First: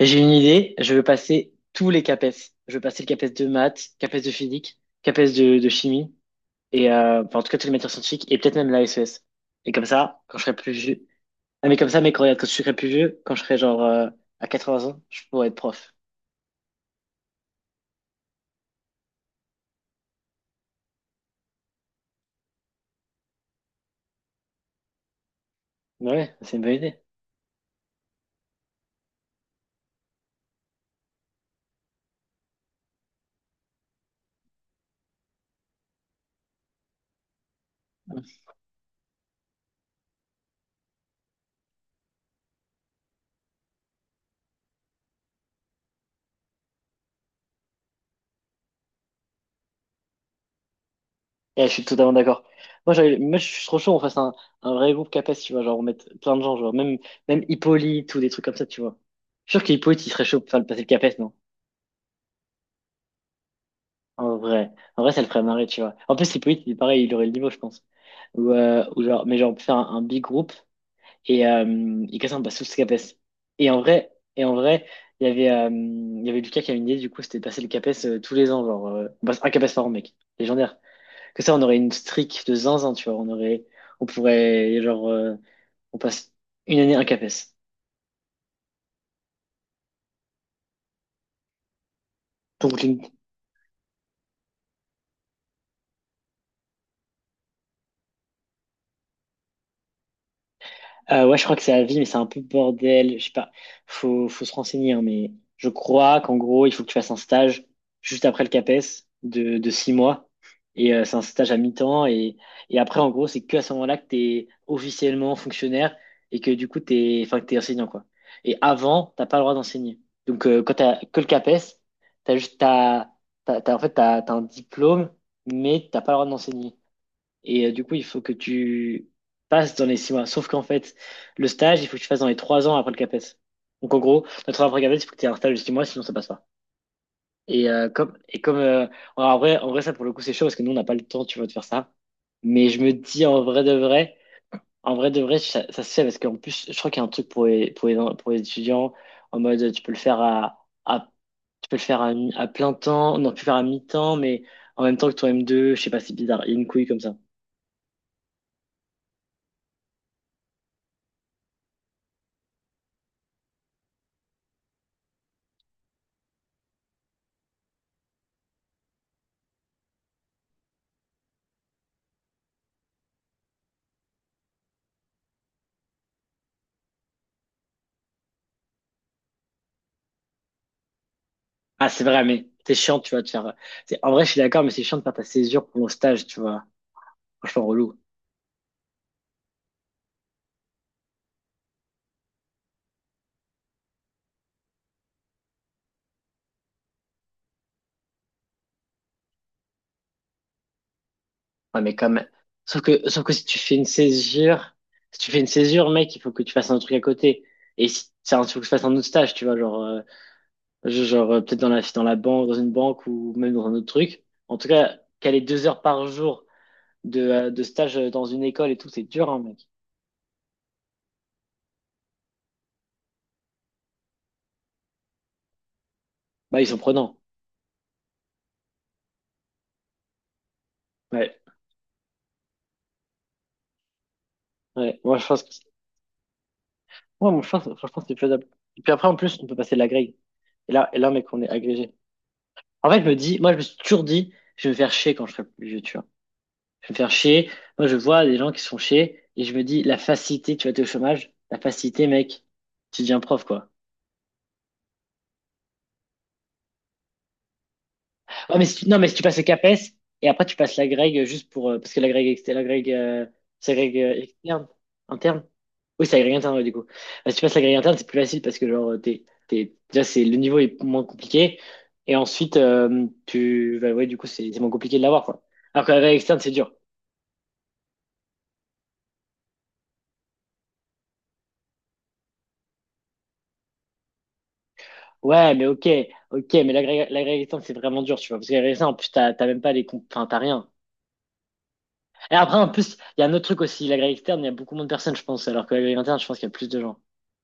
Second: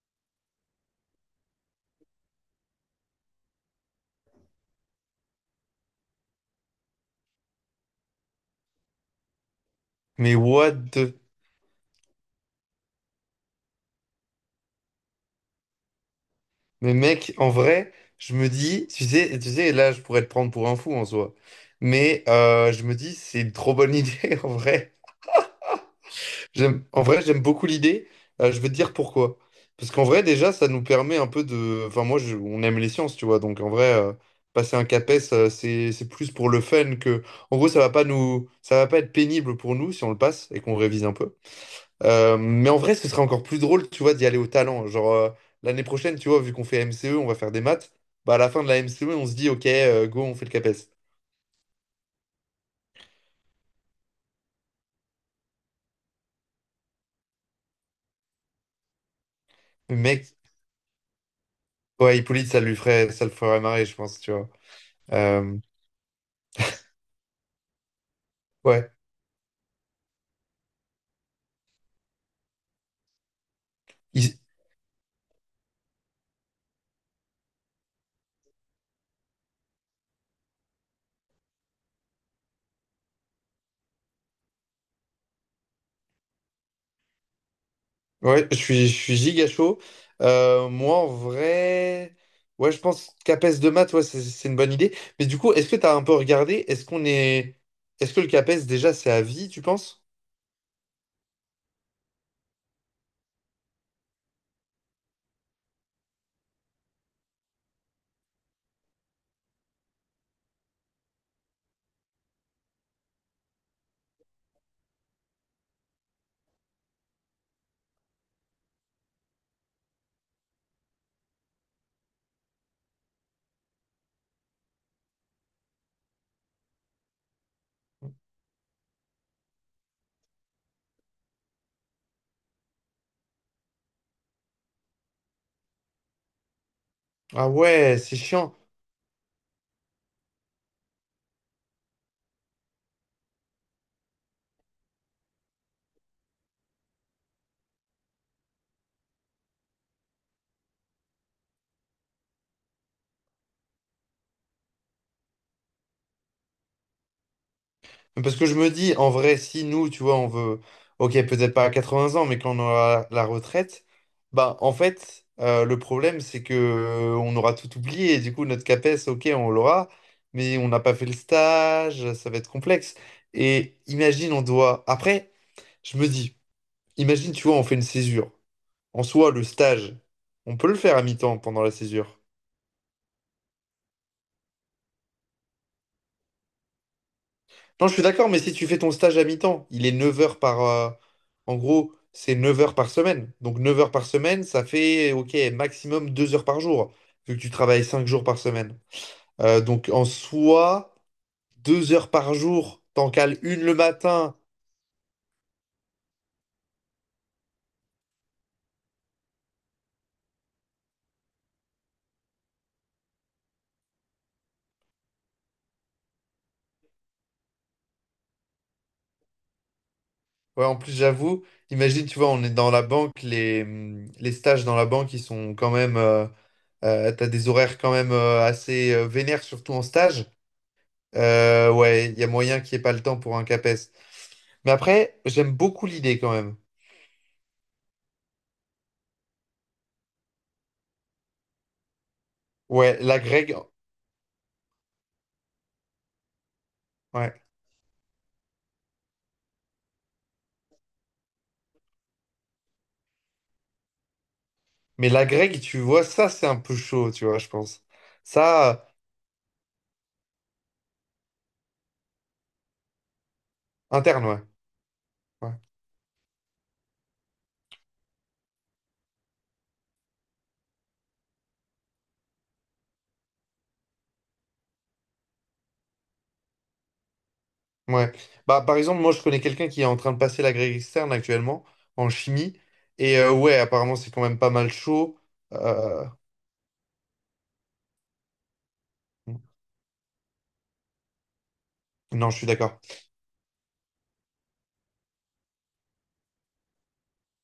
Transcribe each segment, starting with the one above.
J'ai une idée, je veux passer tous les CAPES. Je veux passer le CAPES de maths, CAPES de physique, CAPES de chimie, et enfin, en tout cas toutes les matières scientifiques, et peut-être même la SES. Et comme ça, Mais quand je serai plus what vieux. the... Ah mais comme ça, mais quand, regarde, quand je serai plus vieux, quand je serai genre, à 80 ans, je pourrai être prof. Mais mec, en vrai, je me dis, tu sais, là, je pourrais te prendre pour un fou en soi. Mais je me dis, c'est une trop bonne idée, en vrai. Mais ouais, c'est une bonne J'aime, idée. en vrai, j'aime beaucoup l'idée. Je veux te dire pourquoi. Parce qu'en vrai, déjà, ça nous permet un peu de... Enfin, moi, on aime les sciences, tu vois. Donc, en vrai, passer un CAPES, c'est plus pour le fun que... En gros, ça va pas nous... ça va pas être pénible pour nous si on le passe et qu'on révise un peu. Mais en vrai, ce serait encore plus drôle, tu vois, d'y aller au talent. Genre, l'année prochaine, tu vois, vu qu'on fait MCE, on va faire des maths. Bah, à la fin de la MCE, on se dit, OK, go, on fait le CAPES. Ouais, je suis totalement d'accord. Moi, je suis trop chaud, on fasse un vrai groupe CAPES, tu vois, genre on mette plein de gens, genre même, Hippolyte ou des trucs comme ça, tu vois. Je suis sûr Mais qu'Hippolyte, il serait Mec, chaud pour faire le passer le CAPES, non? ouais, Hippolyte, ça lui ferait, ça le ferait marrer, je pense, tu En vois. vrai, en vrai, ça le ferait Euh, marrer, tu vois. En plus, Hippolyte, il est pareil, il aurait le niveau, je pense. Ou, euh, ouais. ou genre, mais genre, on peut faire un big group et il casse un basse sous CAPES. Et en vrai, Il- et en vrai, il y avait Lucas qui avait une idée, du coup, c'était de passer le CAPES tous les ans, on passe un CAPES par an, mec. Légendaire. Que ça, on aurait une streak de zinzin, tu vois. On pourrait, on passe une année un CAPES. ouais, je suis giga chaud. Moi, en vrai, ouais, je pense CAPES de maths, ouais, c'est une bonne idée. Mais du coup, est-ce que t'as un peu regardé? Est-ce qu'on est. Est-ce que le CAPES, déjà, c'est à vie, tu penses? Ouais, je crois que c'est à vie, mais c'est un peu bordel. Je sais pas. Faut se renseigner, hein, mais je crois qu'en gros, il faut que tu fasses un stage juste après le CAPES de 6 mois. Et c'est un stage à mi-temps. Et après, en gros, c'est que à ce moment-là que tu es officiellement fonctionnaire et que du coup, enfin, que t'es enseignant, quoi. Et avant, t'as pas le droit d'enseigner. Donc, quand t'as que le CAPES, t'as juste, t'as, t'as, t'as- en fait, t'as un diplôme, mais t'as pas le droit d'enseigner. Et du coup, il faut que tu passes dans les 6 mois. Sauf qu'en fait, le stage, il faut que tu fasses dans les 3 ans après le CAPES. Donc en gros, notre après le CAPES, il faut que tu aies un stage de 6 mois, sinon ça passe pas. Ah Et euh, ouais, c'est comme, et chiant. comme euh, en vrai, ça pour le coup, c'est chaud parce que nous, on n'a pas le temps, tu vois, de faire ça. Mais je me dis en vrai de vrai, ça se fait parce qu'en plus, je crois qu'il y a un truc pour les étudiants en mode tu peux le faire à plein temps, non, tu peux le faire à mi-temps, mais en même temps que ton M2, je sais pas, c'est bizarre, il y a une couille comme ça. Parce que je me dis, en vrai, si nous, tu vois, on veut, ok, peut-être pas à 80 ans, mais quand on aura la retraite, bah, en fait, le problème, c'est que on aura tout oublié. Et du coup, notre CAPES, ok, on l'aura, mais on n'a pas fait le stage, ça va être complexe. Et imagine, on doit. Après, je me dis, imagine, tu vois, on fait une césure. En soi, le stage, on peut le faire à mi-temps pendant la Ah, c'est césure. vrai, mais c'est chiant, tu vois, de faire. En vrai, je suis d'accord, mais c'est chiant de faire ta césure pour mon stage, tu vois. Franchement, Non, je relou. suis d'accord, mais si tu fais ton stage à mi-temps, il est 9 heures par... en gros, c'est 9 heures par semaine. Donc 9 heures par semaine, ça fait, ok, maximum 2 heures par jour, vu que tu travailles 5 jours par semaine. Donc en soi, Ouais, 2 mais heures comme. par Sauf jour, que, t'en sauf que cales si tu une le fais une matin. césure, si tu fais une césure, mec, il faut que tu fasses un truc à côté. Et si c'est un truc que tu fasses un autre stage, tu vois, genre, peut-être dans la banque, dans une banque ou même dans un autre truc. En tout cas, caler 2 heures par jour de stage dans une école et tout, c'est dur, hein, mec. Ouais, en plus, j'avoue, imagine, tu vois, on est dans la banque, les stages dans la banque, ils sont quand même... Bah, ils sont prenants. t'as des horaires quand même assez vénères, surtout en stage. Ouais, Ouais, il y a moyen qu'il n'y ait pas le temps pour un CAPES. Mais ouais. Moi, après, je pense que j'aime beaucoup l'idée quand même. Ouais, moi, je pense, franchement, c'est faisable. Et puis après, en plus, on peut passer de la grille. Et là, mec, on est agrégé. En Ouais, fait, je me la dis, moi, Greg, je me suis toujours dit, je vais me faire chier quand je serai plus vieux, tu vois. Je vais me faire ouais. chier. Moi, je vois des gens qui se font chier et je me dis, la facilité, tu vas être au chômage, la facilité, mec, tu deviens prof, quoi. Mais la Greg, tu vois, ça, c'est un peu chaud, tu vois, je pense. Ouais, mais si Ça, tu- non, mais si tu passes le CAPES et après tu passes la Greg juste pour. Parce que la Greg, c'est la euh, interne, ouais. externe, interne. Ouais. Oui, c'est la Greg interne, ouais, du coup. Si tu passes la Greg interne, c'est plus facile parce que t'es, déjà, le niveau est moins compliqué. Et ensuite, tu. Bah, ouais, du coup, c'est moins compliqué de l'avoir, quoi. Alors que la Greg externe, c'est dur. Ouais. Bah, par exemple, moi, je connais quelqu'un qui est en train de passer la Greg externe actuellement, en chimie. Et ouais, apparemment, c'est quand même pas mal chaud. Ouais, mais ok, Euh, ok, mais la Greg externe, c'est vraiment dur, tu vois. Parce que la Greg externe, en plus, t'as même pas Enfin, t'as rien. Non, Et je suis après, en d'accord. plus, il y a un autre truc aussi. La Greg externe, il y a beaucoup moins de personnes, je pense. Alors que la Greg interne, je pense qu'il y a plus de gens.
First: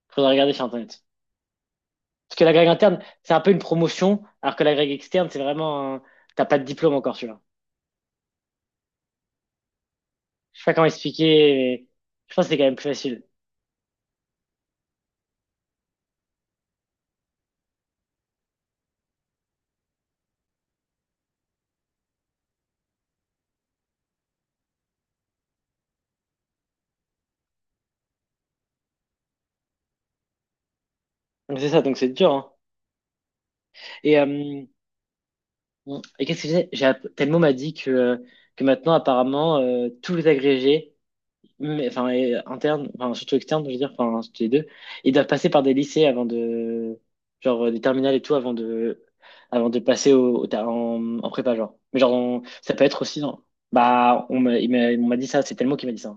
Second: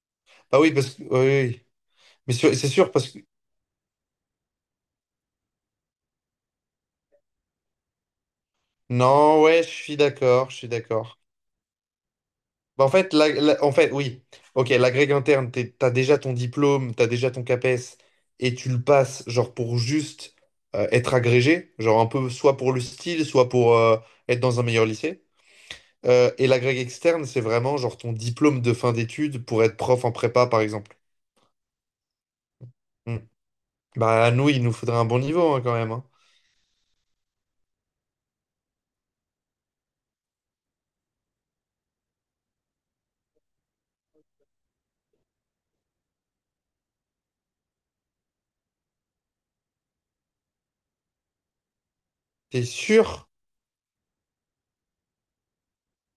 Faudrait regarder Bah sur oui, parce que... Internet. Oui, oui, oui. Mais Parce que la grègue c'est sûr, interne, parce que... c'est un peu une promotion, alors que la grègue externe, c'est vraiment un. T'as pas de diplôme encore, tu vois. Non, ouais, je suis d'accord, je Je sais suis pas comment d'accord. expliquer, mais je pense que c'est quand même Bah, plus en fait, facile. En fait, oui. Ok, l'agrég interne, t'as déjà ton diplôme, t'as déjà ton CAPES, et tu le passes, genre, pour juste être agrégé, genre un peu soit pour le style, soit pour être dans un meilleur lycée. Et l'agrég externe, c'est vraiment, genre, ton diplôme de fin d'études pour être prof en prépa, par exemple. Donc c'est ça, donc c'est dur, hein. Hmm. Et, Bah, nous, il euh, nous faudrait un bon niveau, hein, quand même, hein. et qu'est-ce que j'ai? Telmo m'a dit que maintenant, apparemment, tous les agrégés mais enfin interne, enfin surtout externe, je veux dire, enfin surtout les deux, ils doivent passer par des lycées avant de, genre, des terminales et tout avant de passer en prépa genre. Mais genre T'es ça peut être aussi, sûr? non. Bah on m'a dit ça, c'est tellement qui m'a dit ça.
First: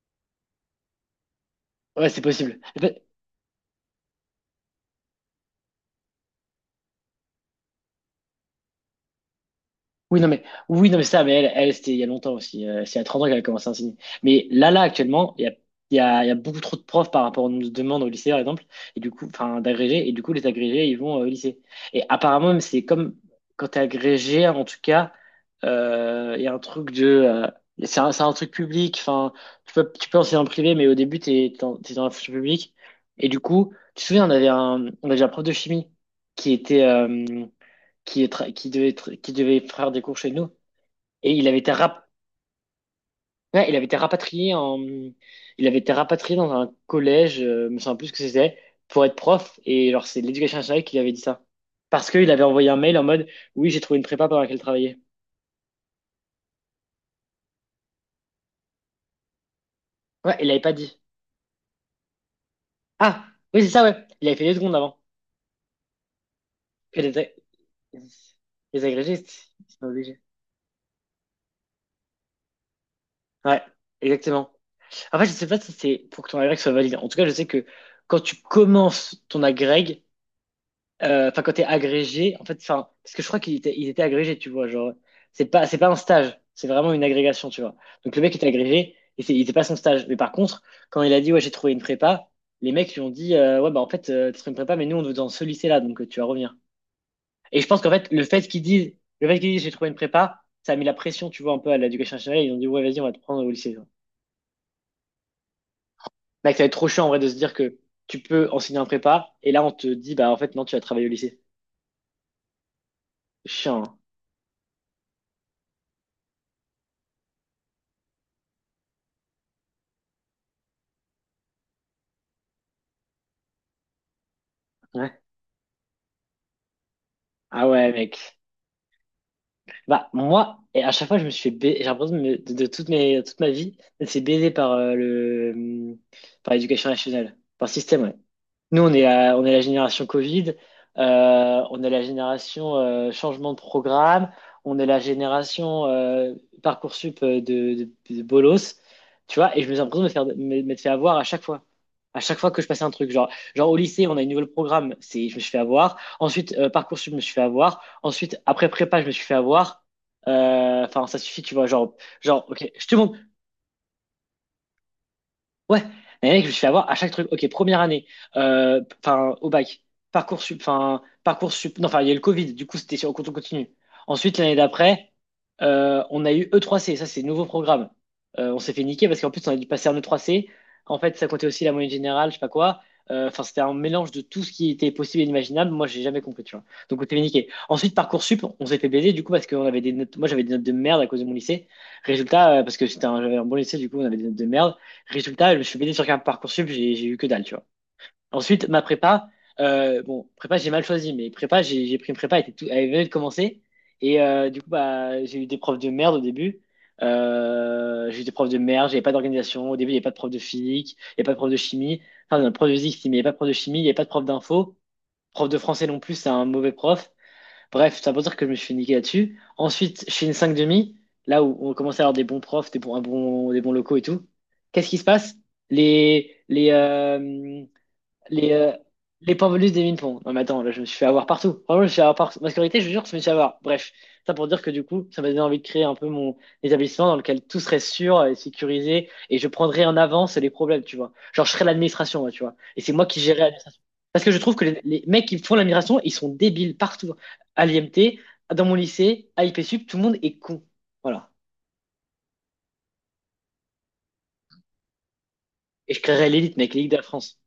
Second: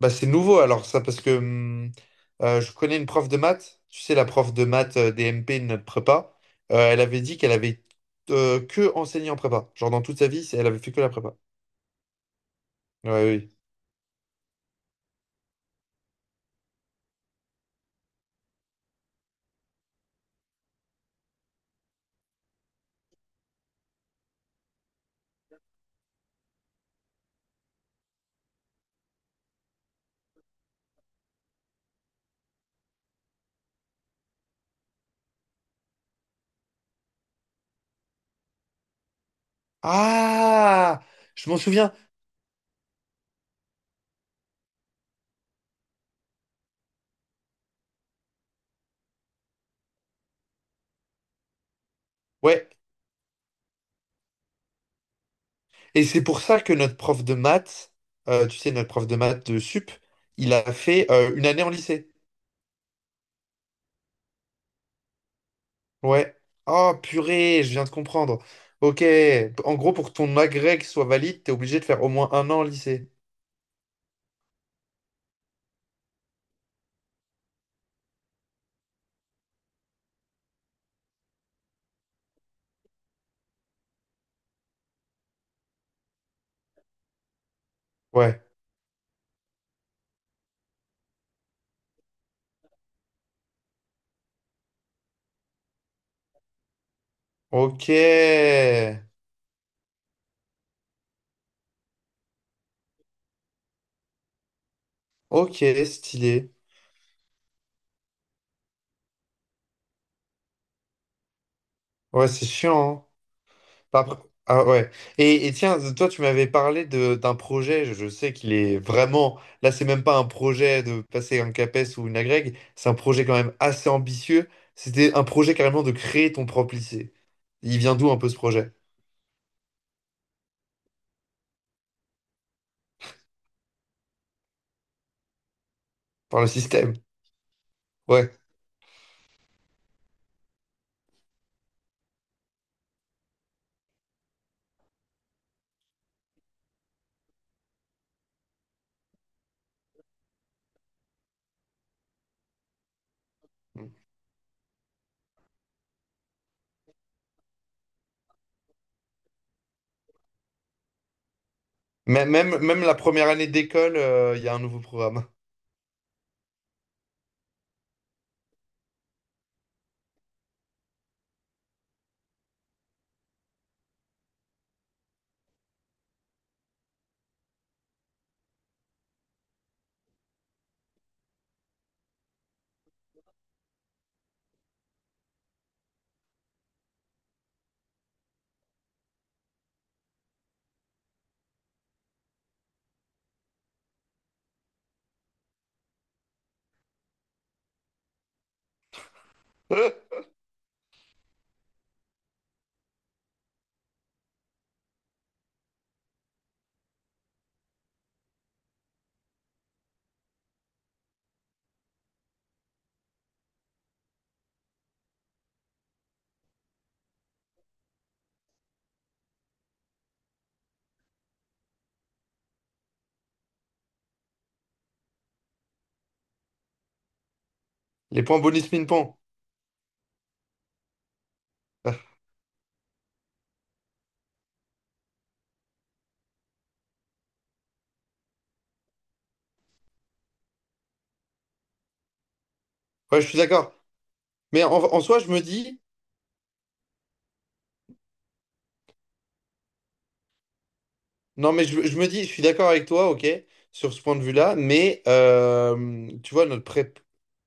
Bah, c'est nouveau alors ça parce que Ouais, c'est possible. Je connais une prof de maths, tu sais la prof de maths des MP de notre prépa, elle avait dit qu'elle avait que enseigné en prépa, genre dans toute Oui, non, sa mais, vie elle avait oui, fait non, que mais la prépa. elle, elle c'était il y a longtemps aussi. C'est à Ouais, 30 ans qu'elle a oui. commencé à enseigner. Mais là, là, actuellement, il y a, il y a, il y a beaucoup trop de profs par rapport aux demandes au lycée, par exemple, et du coup, enfin, d'agrégés, et du coup, les agrégés, ils vont au lycée. Et apparemment, même, c'est comme quand t'es agrégé, en tout cas, il y a un truc de. C'est un, truc public, enfin, tu peux enseigner en privé, mais au début, t'es dans la fonction publique. Et du coup, tu te souviens, on avait un prof de chimie qui était. Qui devait faire des cours chez nous. Ah, Et il je m'en avait été, souviens. Ouais, il avait été rapatrié dans un collège, je me souviens plus ce que c'était, pour être prof. Et alors, c'est l'éducation nationale qui lui avait dit ça. Parce qu'il avait envoyé Ouais. un mail en mode, oui, j'ai trouvé une prépa pendant laquelle travailler. Et c'est pour ça que notre prof de maths, tu sais notre prof de maths de sup, Ouais, il il l'avait a pas dit. fait une année en lycée. Ah, oui, c'est ça, ouais. Il avait fait deux secondes avant. Ouais. Oh Puis purée, je viens de comprendre. les Ok. agrégés, c'est En c'est pas gros, pour que obligé. ton agrég soit valide, t'es obligé de faire au moins un an en lycée. Ouais, exactement. En fait, je sais pas si c'est pour que ton agrég soit valide. En tout cas, je sais que quand tu commences ton agrég. Enfin, quand t'es agrégé, en fait, enfin, parce que je crois qu'il était agrégé, tu vois, genre, c'est pas un stage, c'est vraiment une agrégation, tu vois. Donc le mec Ouais. était agrégé et il était pas son stage. Mais par contre, quand il a dit ouais, j'ai trouvé une prépa, les mecs lui ont dit ouais bah en fait t'as trouvé une prépa, mais nous on te veut dans ce lycée-là, donc tu vas revenir. Et je pense Ok, qu'en fait le fait qu'ils disent j'ai trouvé une prépa, ça a mis la pression, tu vois, un peu à l'éducation nationale. Ils ont dit ouais vas-y on va te prendre au lycée. ok, stylé. Mec, ça va être trop chiant en vrai de se dire que tu peux enseigner un prépa et là on te dit bah en fait non tu vas travailler au lycée. Ouais, c'est chiant, hein. Chiant, hein. Pas pr- Ah ouais. Et tiens, toi, tu m'avais parlé de d'un projet. Je sais qu'il est vraiment. Là, c'est même pas un projet de passer un CAPES ou une agrég. C'est un projet quand même assez ambitieux. C'était Ouais. un projet carrément de créer ton propre lycée. Ah, Il ouais, vient d'où un peu ce mec. projet? Bah, moi, et à chaque fois, je me suis fait ba- j'ai l'impression de toute ma vie, c'est baisé par euh, le, hum, Par le par l'éducation système. nationale, par le système, ouais. Ouais. Nous, on est la génération Covid, on est la génération changement de programme, on est la génération Parcoursup de bolos, tu vois, et je me suis l'impression de m'être fait avoir à chaque fois. À chaque fois que je passais un truc, genre au lycée, on a une nouvelle programme, je me suis fait avoir. Ensuite, Parcoursup, je me suis fait avoir. Ensuite, après prépa, je me suis fait avoir. Enfin, ça suffit, tu vois, genre, Mê- genre, Même, ok, même je te la montre. première année d'école, il y a un nouveau programme. Ouais, mais mec, je me suis fait avoir à chaque truc. Ok, première année, enfin au bac, Parcoursup, enfin Parcoursup, non, enfin il y a eu le Covid, du coup c'était sur cours continu. Ensuite, l'année d'après, on a eu E3C, ça c'est nouveau programme. On s'est fait niquer parce qu'en plus on a dû passer en E3C. En fait, ça comptait aussi la moyenne générale, je sais pas quoi. Enfin, c'était un mélange de tout ce qui était possible et inimaginable. Moi, j'ai jamais compris, tu vois. Donc, on s'est fait niquer. Ensuite, Parcoursup, on s'est fait baiser, du coup, parce qu'on avait des notes. Moi, j'avais des notes de merde à cause de mon lycée. Résultat, parce que c'était un, j'avais un bon lycée, du coup, on avait des notes de merde. Résultat, je me suis baigné sur Parcoursup, j'ai eu que dalle, tu vois. Ensuite, ma prépa, bon, prépa, j'ai mal choisi, mais prépa, j'ai pris une prépa, elle, était tout, elle venait de commencer. Et du coup, bah, j'ai eu des profs de merde au début. J'ai eu des profs de merde, j'avais pas d'organisation. Au début, il n'y avait pas de prof de physique, il n'y avait pas de prof de chimie. Enfin, non, prof de physique, si, mais il n'y avait pas de prof de chimie, il n'y avait pas de prof d'info. Prof de français non plus, c'est un mauvais prof. Bref, ça veut dire que je me suis fait niquer là-dessus. Ensuite, je fais une 5 demi, là où on commençait à avoir des bons profs, des bons, des bons locaux et tout. Qu'est-ce qui se passe? Les, les, euh, Les points les, bonus euh, ping-pong. les points bonus des mine-ponts. Non, mais attends, là, je me suis fait avoir partout. Vraiment, je me suis fait Ah, avoir partout. Ma scolarité, je vous jure, je me suis fait avoir. Bref, ça pour dire que du coup, ça m'a donné envie de créer un peu mon établissement dans lequel tout serait sûr et sécurisé et je prendrais en avance les problèmes, tu vois. Genre, je serais l'administration, moi, tu vois. Et c'est moi qui ouais, je suis gérerais d'accord. l'administration. Parce que je trouve Mais que en, en les soi, mecs je qui me font dis. l'administration, ils sont débiles partout. À l'IMT, dans mon lycée, à I P Sup tout le monde est con. Voilà. Non, mais je me dis, je suis d'accord avec toi, ok, sur ce point de vue-là, mais Et je créerais tu vois, l'élite, notre mec, l'élite de prépa. la France.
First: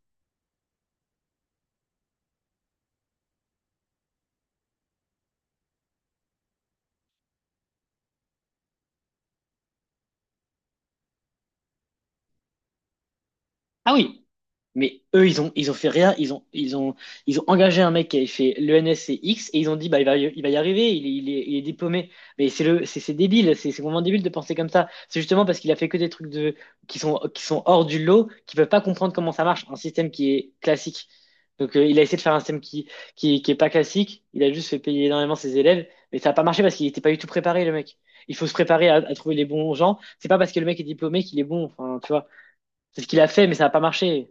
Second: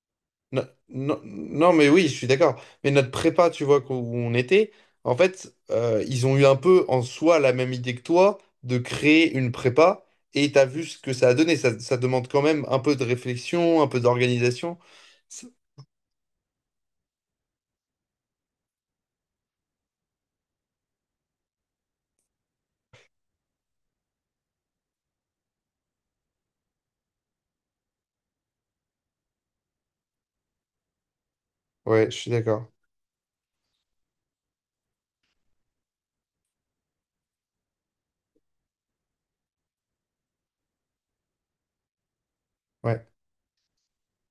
No- Non, mais oui, je suis d'accord. Mais notre prépa, tu vois, où on était, en fait, ils ont eu un peu en soi la même idée que toi de créer une prépa et t'as vu ce que ça a donné. Ça demande quand même un peu de réflexion, un Ah peu oui. d'organisation. Mais eux, C'est- ils ont fait rien. Ils ont engagé un mec qui avait fait l'ENSCX et ils ont dit, bah, il va y arriver, il est diplômé. Mais c'est débile, c'est vraiment débile de penser comme ça. C'est justement parce qu'il a fait que des trucs de, qui sont hors du lot, qui peuvent pas comprendre comment ça marche, un système qui est classique. Donc, il a Ouais, je essayé de suis faire un système d'accord. Qui est pas classique. Il a juste fait payer énormément ses élèves, mais ça a pas marché parce qu'il était pas du tout préparé, le mec. Il faut se préparer à trouver les bons gens. C'est pas parce que le mec est diplômé qu'il est bon. Enfin, tu vois, c'est ce Ouais. qu'il a fait, mais ça a pas marché.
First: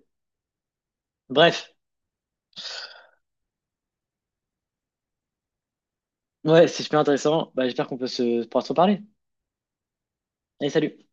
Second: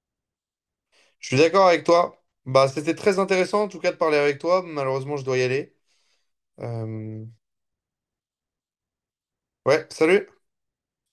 Je suis d'accord Bref. avec toi. Bah, c'était très intéressant en tout cas de parler avec toi. Malheureusement, je dois y aller. Ouais, c'est super Euh, intéressant. Bah, j'espère qu'on peut se, pouvoir se reparler. Ouais, salut! Allez, salut.